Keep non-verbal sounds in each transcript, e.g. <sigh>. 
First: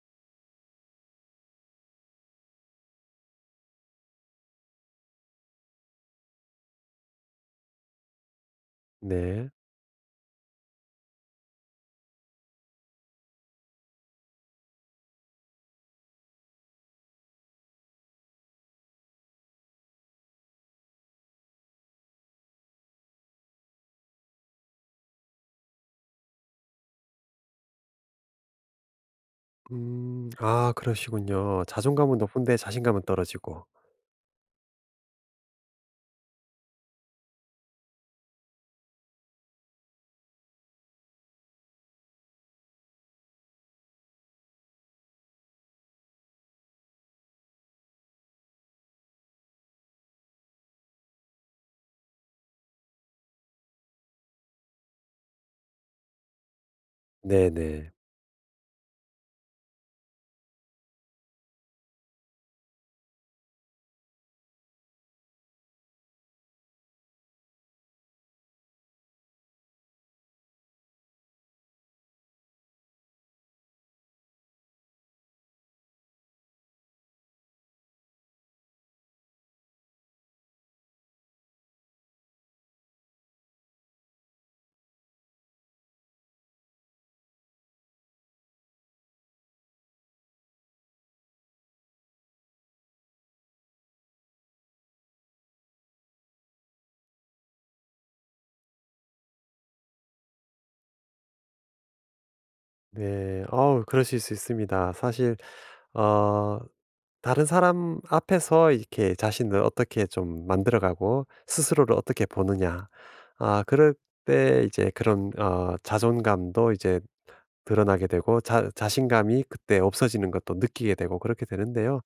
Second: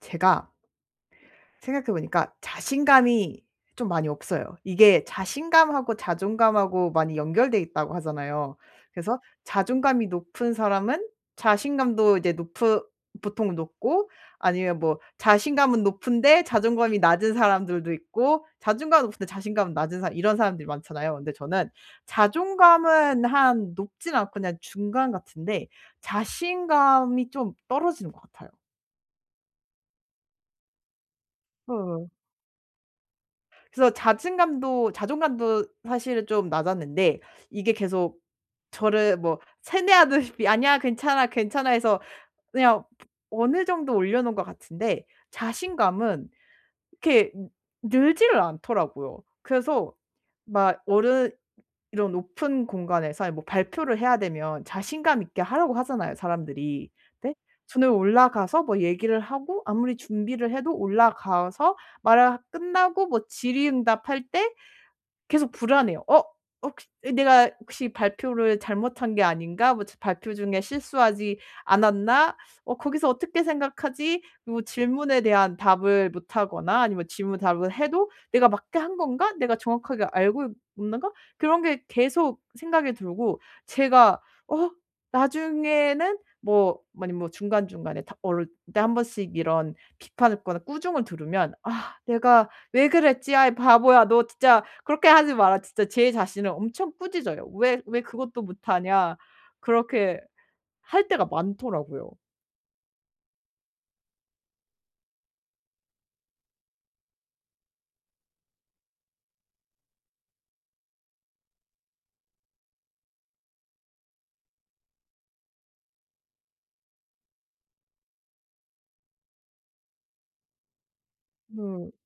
제가 생각해 보니까 자신감이 좀 많이 없어요. 이게 자신감하고 자존감하고 많이 연결돼 있다고 하잖아요. 그래서 네. 자존감이 높은 사람은 자신감도 이제 높 보통 높고, 아니면 뭐 자신감은 높은데 자존감이 낮은 사람들도 있고, 자존감은 높은데 자신감은 낮은 사람, 이런 사람들이 많잖아요. 근데 저는 자존감은 한 높진 않고 그냥 중간 같은데 자신감이 좀 떨어지는 것 같아요. 음. 아 그러시군요. 자존감은 예. 높은데 자신감은 떨어지고. 그래서 자신감도 자존감도 사실은 좀 낮았는데, 이게 계속 저를 뭐 세뇌하듯이 "아니야. 괜찮아, 괜찮아." 해서 그냥 어느 정도 올려 놓은 것 같은데, 자신감은 이렇게 늘지를 않더라고요. 그래서 막 어른 이런 높은 공간에서 뭐 발표를 해야 되면 자신감 있게 하라고 하잖아요, 사람들이. 근데 저는 네네. 올라가서 뭐 얘기를 하고 아무리 준비를 해도, 올라가서 말을 끝나고 뭐 질의응답할 때 계속 불안해요. '어 혹시 내가 혹시 발표를 잘못한 게 아닌가? 뭐 발표 중에 실수하지 않았나? 어 거기서 어떻게 생각하지?' 그리고 질문에 대한 답을 못 하거나 아니면 질문 답을 해도 '내가 맞게 한 건가? 내가 정확하게 알고 있는가?' 그런 게 계속 생각이 들고, 제가 어 나중에는 뭐 아니 뭐 중간중간에 다, 어릴 때 한 번씩 이런 비판을 거나 꾸중을 들으면 '아 내가 "왜 그랬지? 아이 바보야. 너 진짜 그렇게 하지 마라." 진짜 제 자신을 엄청 꾸짖어요. "왜 그것도 못하냐." 그렇게 할 때가 많더라고요. 네. 어우 그러실 수 있습니다. 사실 어 다른 사람 앞에서 이렇게 자신을 어떻게 좀 만들어 가고 스스로를 어떻게 보느냐. 아 그럴 때 이제 그런 자존감도 이제 드러나게 되고 자 자신감이 그때 없어지는 것도 느끼게 되고 그렇게 네. 되는데요.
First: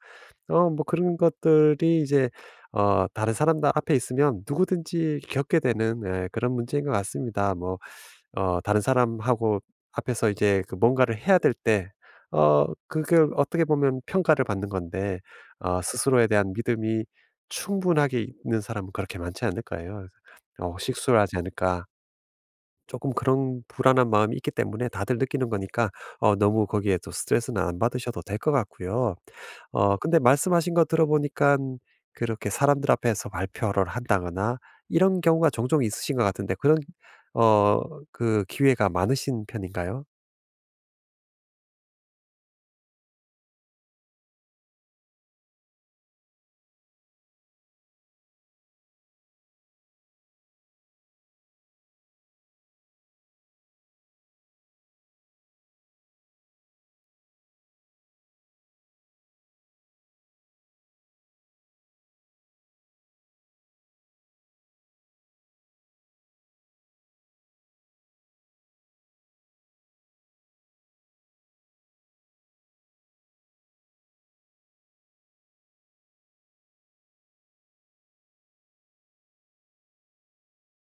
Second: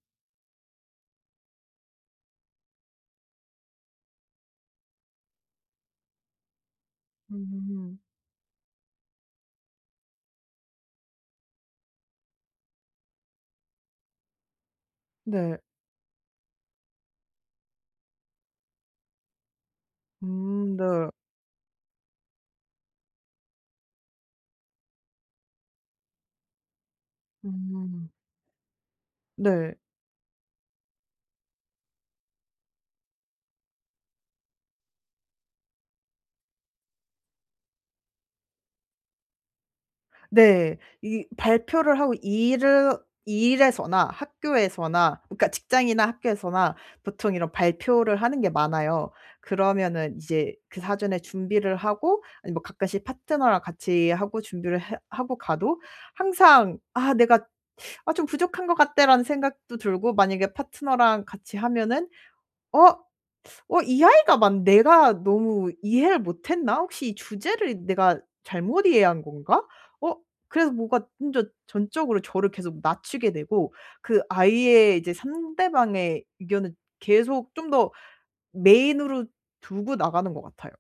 뭐 그런 것들이 이제 다른 사람들 앞에 있으면 누구든지 겪게 되는 예 그런 문제인 것 같습니다. 뭐 음. 다른 사람하고 앞에서 이제 그 뭔가를 해야 될 때 그걸 어떻게 보면 평가를 받는 건데 네. 스스로에 대한 믿음이 충분하게 있는 사람은 그렇게 많지 않을까요? 그래서 어 네. 수를 하지 않을까.' 조금 그런 불안한 마음이 있기 때문에 다들 느끼는 거니까 너무 거기에 또 스트레스는 안 음. 받으셔도 될 것 같고요. 네. 근데 말씀하신 거 들어보니까 그렇게 사람들 앞에서 발표를 한다거나 이런 경우가 종종 있으신 것 같은데 그런 어 그 기회가 많으신 편인가요? 네. 이 발표를 하고 일을 일에서나 학교에서나, 그러니까 직장이나 학교에서나 보통 이런 발표를 하는 게 많아요. 그러면은 이제 그 사전에 준비를 하고, 아니 뭐 가끔씩 파트너랑 같이 하고 준비를 해 하고 가도, 항상 '아 내가 아 좀 부족한 것 같다.'라는 생각도 들고, 만약에 파트너랑 같이 하면은 '어? 어 이 아이가 만 내가 너무 이해를 못 했나? 혹시 이 주제를 내가 잘못 이해한 건가? 어 그래서 뭐가 먼저 전적으로 저를 계속 낮추게 되고, 그 아이의 이제 상대방의 의견을 계속 좀 더 메인으로 두고 나가는 것 같아요.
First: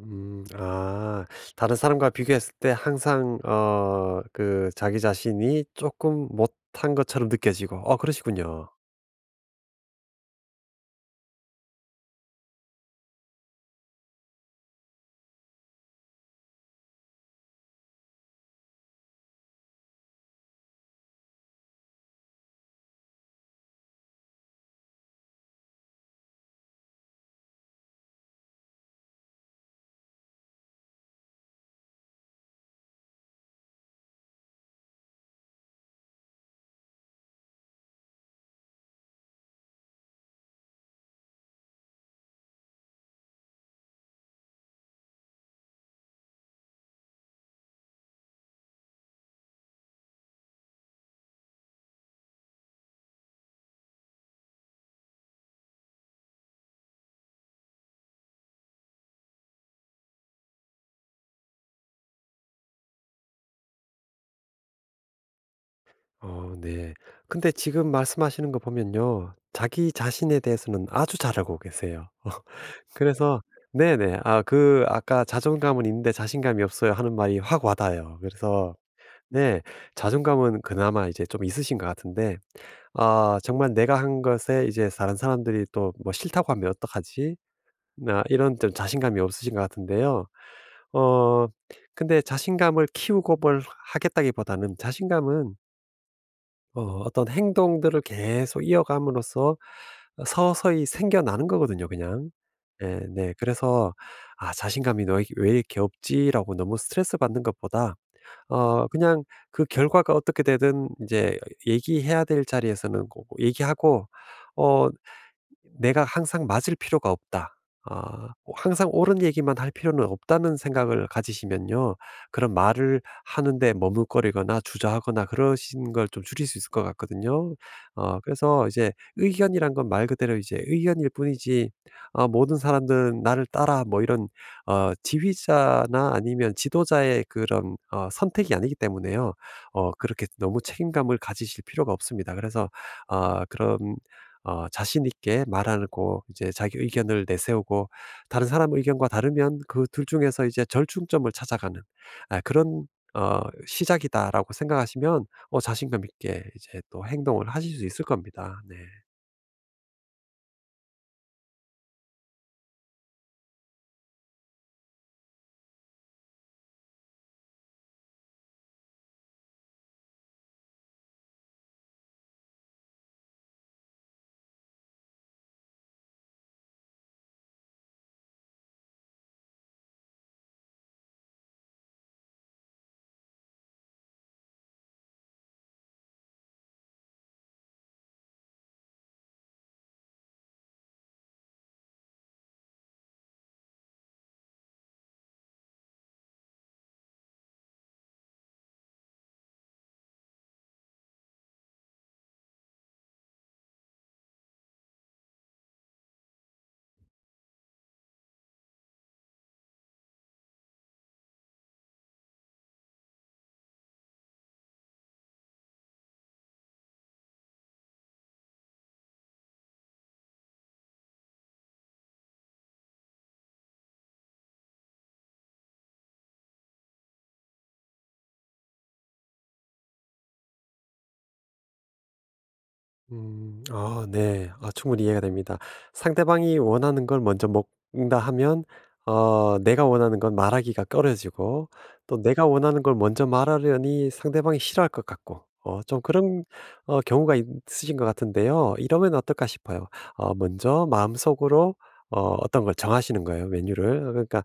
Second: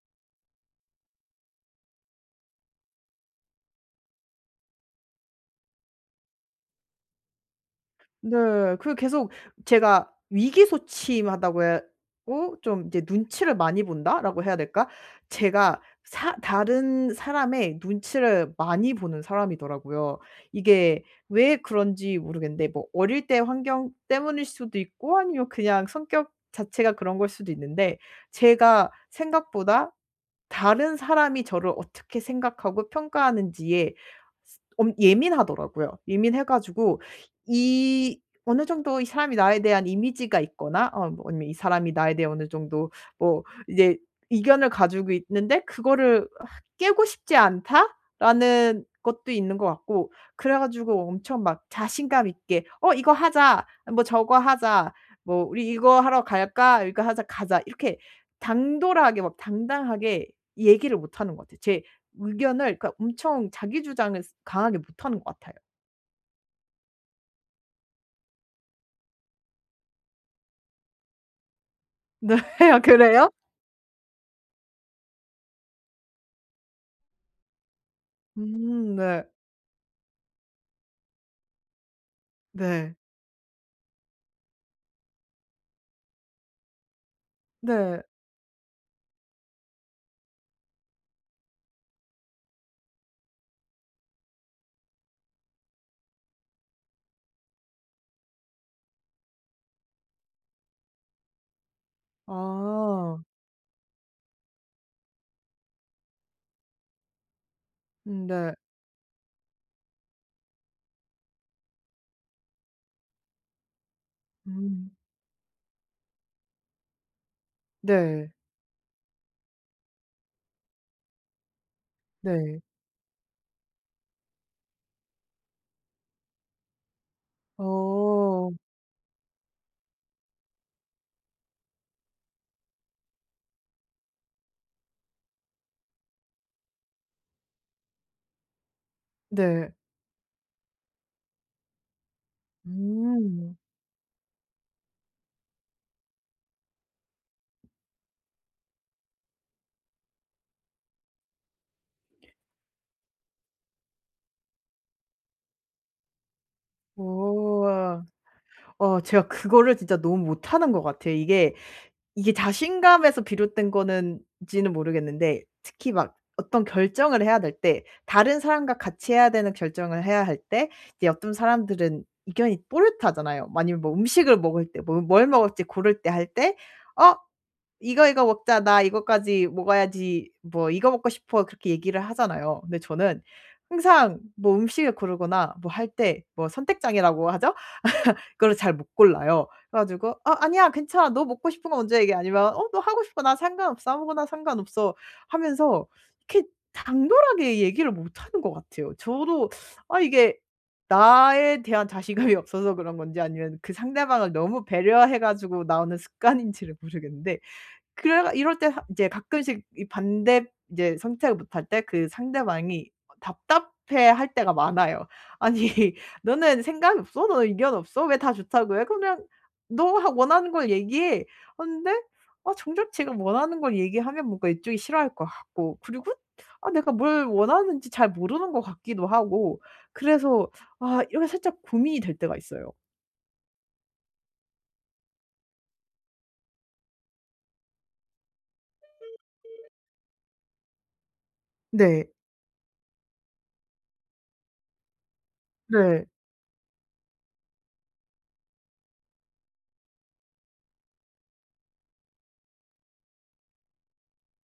아 다른 사람과 비교했을 때 항상 그 자기 자신이 조금 못한 것처럼 느껴지고 그러시군요. 네. 그 계속 제가 위기소침하다고 해야 하고, 좀 이제 '눈치를 많이 본다.'라고 해야 될까? 제가 사 다른 사람의 눈치를 많이 보는 사람이더라고요. 이게 왜 그런지 모르겠는데, 뭐 어릴 때 환경 때문일 수도 있고 아니면 그냥 성격 자체가 그런 걸 수도 있는데, 제가 생각보다 다른 사람이 저를 어떻게 생각하고 평가하는지에 스 엄 예민하더라고요. 예민해 가지고 이 어느 정도 이 사람이 나에 대한 이미지가 있거나, 어 뭐 아니면 이 사람이 나에 대해 어느 정도 뭐 이제 이견을 가지고 있는데 그거를 '아 깨고 싶지 않다.'라는 것도 있는 것 같고, 그래 가지고 엄청 막 자신감 있게 "어 이거 하자. 뭐 저거 하자. 뭐 우리 이거 하러 갈까? 이거 하자. 가자." 이렇게 당돌하게 막 당당하게 얘기를 못 하는 것 같아요. 제 의견을, 그러니까 엄청 자기 주장을 스 강하게 못 하는 것 같아요. 네. 근데 지금 말씀하시는 거 보면요. 자기 자신에 대해서는 아주 잘하고 계세요. <laughs> 네. 아 <laughs> 그래요? 그래서 네네. 아 그 아까 "자존감은 있는데 자신감이 없어요." 하는 말이 확 와닿아요. 그래서 네. 네. 자존감은 그나마 이제 좀 있으신 것 같은데 네. 아 정말 '내가 한 것에 이제 다른 사람들이 또 뭐 싫다고 하면 어떡하지?' 네. 나 이런 좀 자신감이 없으신 것 같은데요. 어 근데 자신감을 키우고 뭘 하겠다기보다는 자신감은 어떤 행동들을 계속 이어감으로써 서서히 생겨나는 거거든요 그냥. 네 아. 네. 그래서 '아 자신감이 너왜 이렇게 없지?'라고 너무 스트레스 받는 것보다 네. 그냥 그 결과가 어떻게 되든 이제 얘기해야 될 자리에서는 고 얘기하고 어 음. '내가 항상 맞을 필요가 없다. 아 네. 뭐 항상 옳은 얘기만 할 필요는 없다.'는 생각을 가지시면요. 그런 네. 말을 하는데 머뭇거리거나 주저하거나 그러신 걸 좀 줄일 수 있을 것 같거든요. 어. 그래서 이제 의견이란 건 말 그대로 이제 의견일 뿐이지 아 '모든 사람들은 나를 따라.' 뭐 이런 지휘자나 아니면 지도자의 그런 선택이 아니기 때문에요. 네. 그렇게 너무 책임감을 가지실 필요가 없습니다. 그래서 아 음. 그런 자신 있게 말하고 이제 자기 의견을 내세우고 다른 사람 의견과 다르면 그 둘 중에서 이제 절충점을 찾아가는 아 그런 어 '시작이다.'라고 생각하시면 자신감 있게 이제 또 행동을 어. 하실 수 있을 겁니다. 네. 어 제가 그거를 진짜 너무 못하는 것 같아요. 이게 자신감에서 비롯된 거는지는 모르겠는데, 특히 막 어떤 결정을 해야 될 때, 다른 사람과 같이 해야 되는 결정을 해야 할 때, 이제 어떤 사람들은 의견이 또렷하잖아요. 아니면 뭐 음식을 먹을 때, 뭐 뭘 먹을지 고를 때 할 때 "어 이거, 이거 먹자. 나 이거까지 먹어야지." 뭐 "이거 먹고 싶어." 그렇게 얘기를 하잖아요. 근데 저는 항상 뭐 음식을 고르거나 뭐 할 때, 뭐 선택장애라고 하죠? 그걸 잘 못 골라요. 그래 가지고 "어 아니야. 괜찮아. 너 먹고 싶은 거 먼저 얘기해." 아니면 "어 너 하고 싶어. 나 상관없어. 아무거나 상관없어." 하면서, 이렇게 당돌하게 얘기를 못 하는 것 같아요. 저도 아 이게 나에 대한 자신감이 없어서 그런 건지 아니면 그 상대방을 너무 배려해 가지고 나오는 습관인지를 모르겠는데, 그래 이럴 때 하 이제 가끔씩 이 반대 이제 선택을 못할 때 그 상대방이 답답해할 때가 많아요. "아니 <laughs> 너는 생각이 없어? 너는 의견 없어? 왜 다 좋다고 해? 그냥 너 원하는 걸 얘기해." 근데 아 정작 제가 원하는 걸 얘기하면 뭔가 이쪽이 싫어할 것 같고, 그리고 아 내가 뭘 원하는지 잘 모르는 것 같기도 하고, 그래서 아 이게 살짝 고민이 될 때가 있어요. 음. 아 네. 아 충분히 이해가 됩니다. 상대방이 원하는 걸 먼저 먹는다 하면 내가 원하는 건 말하기가 꺼려지고 네. 또 내가 원하는 걸 먼저 말하려니 상대방이 싫어할 것 같고 좀 네. 그런 경우가 있으신 것 같은데요. 이러면 어떨까 싶어요. 먼저 마음속으로 어떤 걸 정하시는 거예요, 메뉴를. 그러니까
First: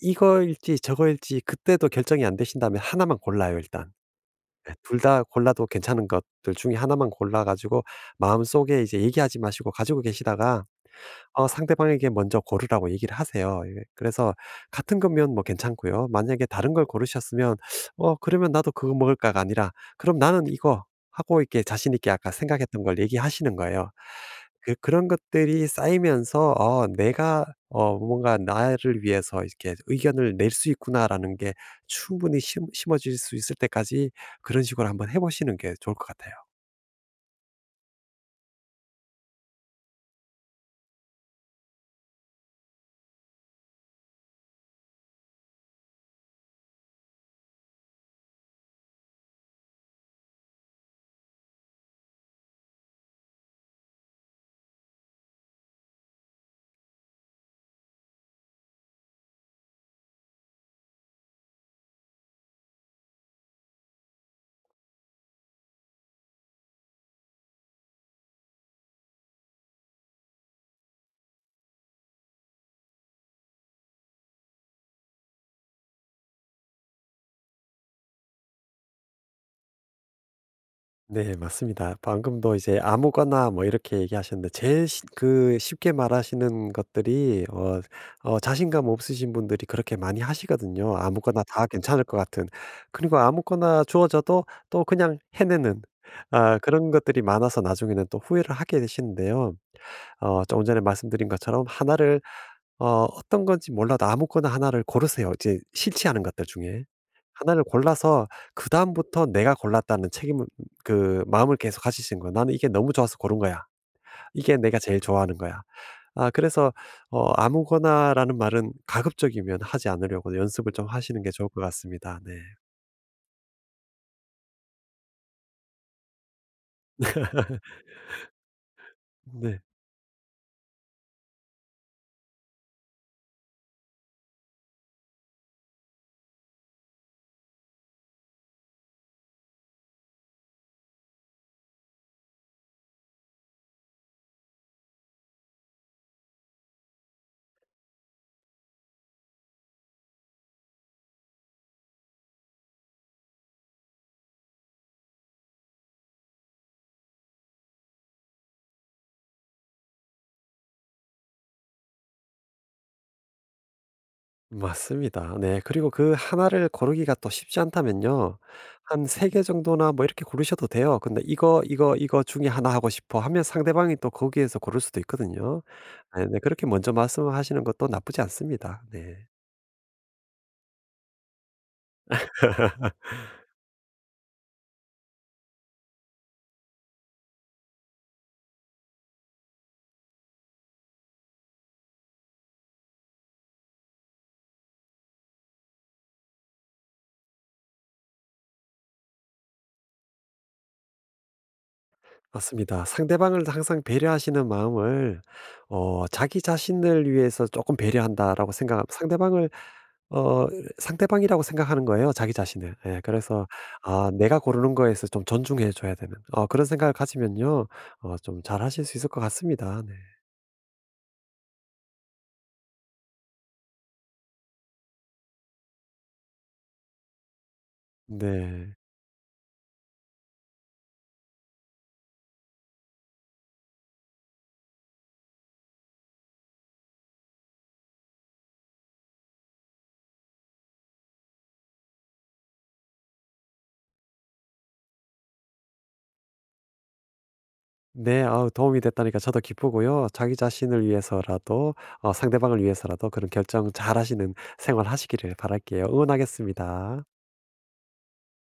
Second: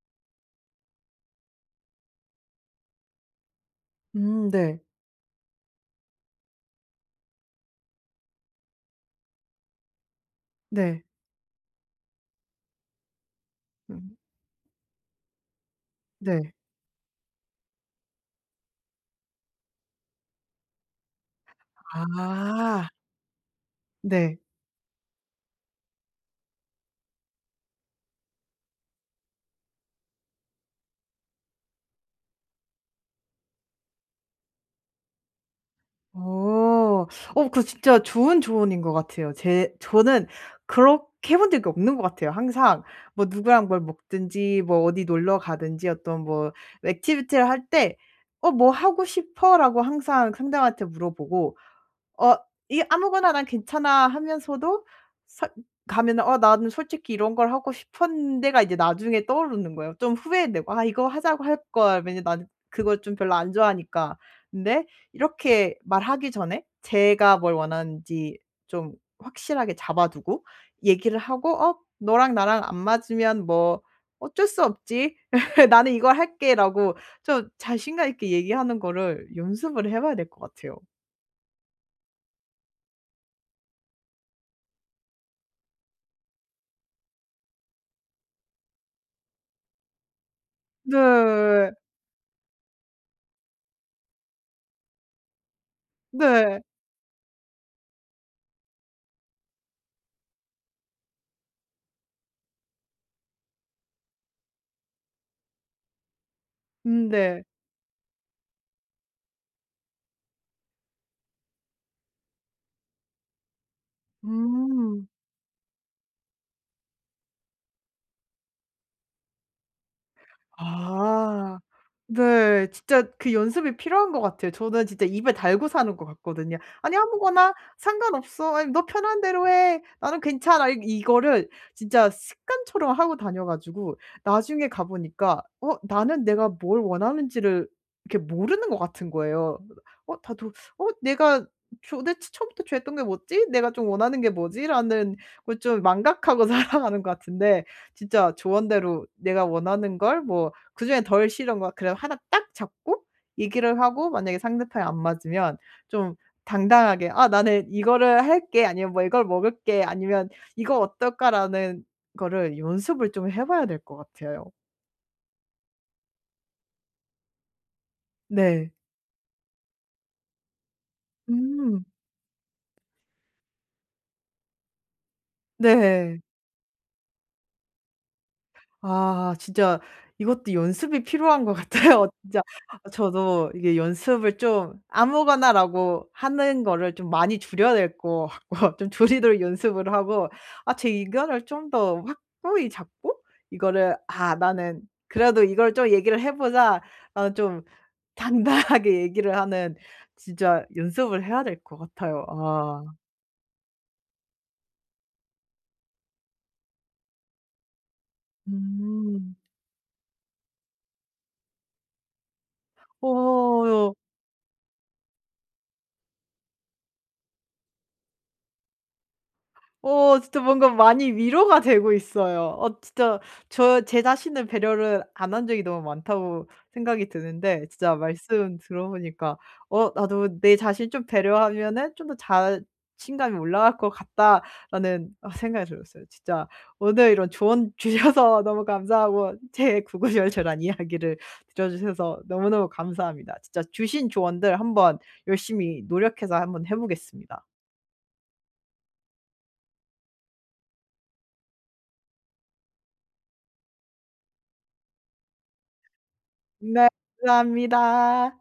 이거일지 저거일지 그때도 결정이 안 되신다면 하나만 골라요, 일단. 예. 네. 둘 다 골라도 괜찮은 것들 중에 하나만 골라 가지고 마음속에 이제 얘기하지 마시고 가지고 계시다가 네. 상대방에게 먼저 고르라고 얘기를 하세요. 예. 음 그래서 같은 거면 뭐 괜찮고요. 만약에 네. 다른 걸 고르셨으면 '어 그러면 나도 그거 먹을까.'가 아니라 '그럼 나는 이거.' 하고 이렇게 자신 있게 아까 생각했던 아. 걸 얘기하시는 거예요. 네. 그런 것들이 쌓이면서 '내가 뭔가 나를 위해서 이렇게 의견을 낼 수 있구나.'라는 게 충분히 심 심어질 수 있을 때까지 그런 식으로 한번 해 보시는 게 좋을 것 같아요. 어. 어 그 진짜 좋은 조언인 것 같아요. 제 저는 그렇게 해본 적이 없는 것 같아요. 항상 뭐 누구랑 뭘 먹든지, 뭐 어디 놀러 가든지, 어떤 뭐 액티비티를 할 때 "어 뭐 하고 싶어?"라고 항상 상대방한테 물어보고, 어 이 아무거나 난 괜찮아 하면서도, 사 가면은 '어 나는 솔직히 이런 걸 하고 싶었는데.'가 이제 나중에 떠오르는 거예요. 좀 후회되고 '아 이거 하자고 할 걸.' 왜냐면 나는 그걸 좀 별로 안 좋아하니까. 근데 이렇게 말하기 전에 제가 뭘 원하는지 좀 확실하게 잡아 두고 얘기를 하고 "어 너랑 나랑 안 맞으면 뭐 어쩔 수 없지. <laughs> 나는 이걸 할게."라고 좀 자신감 있게 얘기하는 거를 연습을 해 봐야 될 것 같아요. 네 맞습니다. 방금도 이제 아무거나 뭐 이렇게 얘기하셨는데 제일 쉽 그 쉽게 말하시는 것들이 자신감 없으신 분들이 그렇게 많이 하시거든요. 아무거나 다 네. 괜찮을 것 같은. 그리고 아무거나 주어져도 또 그냥 해내는 아 네. 그런 것들이 많아서 나중에는 또 후회를 하게 되시는데요. 조금 전에 말씀드린 것처럼 하나를 어떤 건지 몰라도 아무거나 하나를 고르세요. 이제 싫지 않은 것들 중에. 네. 하나를 골라서 그다음부터 내가 골랐다는 책임을 그 마음을 계속 가지시는 거예요. '나는 이게 너무 좋아서 고른 거야. 이게 내가 제일 음. 좋아하는 거야.' 아 그래서 아무거나라는 말은 가급적이면 하지 않으려고 연습을 좀 하시는 게 좋을 아. 것 같습니다. 네. 네. 진짜 그 연습이 필요한 것 같아요. 저는 진짜 입에 달고 사는 것 같거든요. "아니 아무거나 상관없어. 아니 너 편한 대로 네. 해. 나는 괜찮아." 이 이거를 진짜 습관처럼 하고 다녀 가지고, 나중에 가 보니까 어 나는 내가 뭘 원하는지를 이렇게 모르는 것 같은 거예요. 어 다도 '어 내가 도대체 처음부터 좋아했던 게 뭐지? 내가 좀 원하는 게 뭐지?'라는 걸 좀 망각하고 <laughs> 살아가는 것 같은데, 진짜 조언대로 내가 원하는 걸뭐 그중에 덜 싫은 거야. 그래 하나 딱 잡고 얘기를 하고, 만약에 상대편이 안 맞으면 좀 당당하게 "아 나는 이거를 할게." 아니면 "뭐 이걸 먹을게." 아니면 "이거 어떨까?"라는 거를 연습을 좀 해 봐야 될 것 같아요. 맞습니다. 네. 그리고 그 하나를 고르기가 또 쉽지 않다면요. 네. 한 3개 정도나 뭐 이렇게 고르셔도 돼요. 근데 "이거, 음. 이거, 이거 중에 하나 하고 싶어." 하면 상대방이 또 거기에서 고를 수도 있거든요. 네. 네네. 그렇게 먼저 말씀하시는 것도 나쁘지 않습니다. 네. 아 진짜 이것도 연습이 필요한 것 같아요. <laughs> 진짜 <laughs> 저도 이게 연습을 좀 아무거나라고 하는 거를 좀 많이 줄여야 될 것 같고, <laughs> 좀 줄이도록 연습을 하고, 아 제 의견을 좀 더 확고히 잡고, 이거를 '아 나는 그래도 이걸 좀 얘기를 해보자좀 <laughs> 당당하게 얘기를 하는 진짜 연습을 해야 될 것 같아요. 아. 맞습니다. 상대방을 항상 배려하시는 마음을 '자기 자신을 위해서 조금 배려한다.'라고 생각 음. 상대방을 어 상대방이라고 생각하는 거예요, 자기 자신을. 예. 그래서 어. 아 내가 고르는 거에서 좀 존중해 줘야 되는 그런 생각을 가지면요 좀 잘하실 수 있을 것 같습니다. 네. 어 진짜 뭔가 많이 위로가 되고 있어요. 어 진짜 저 제 자신을 배려를 안 한 적이 너무 많다고 생각이 드는데, 진짜 말씀 네. 들어보니까 '어 나도 내 자신 좀 배려하면은 좀 더 자신감이 올라갈 것 같다.'라는 어 생각이 들었어요. 진짜 오늘 이런 조언 <laughs> 주셔서 너무 감사하고, 제 구구절절한 이야기를 들어주셔서 너무너무 감사합니다. 진짜 주신 조언들 한번 열심히 노력해서 한번 해 보겠습니다. 네. 아우 도움이 됐다니까 저도 기쁘고요. 자기 자신을 위해서라도 상대방을 위해서라도 그런 결정 잘하시는 생활 하시기를 바랄게요. 네. 응원하겠습니다. 감사합니다.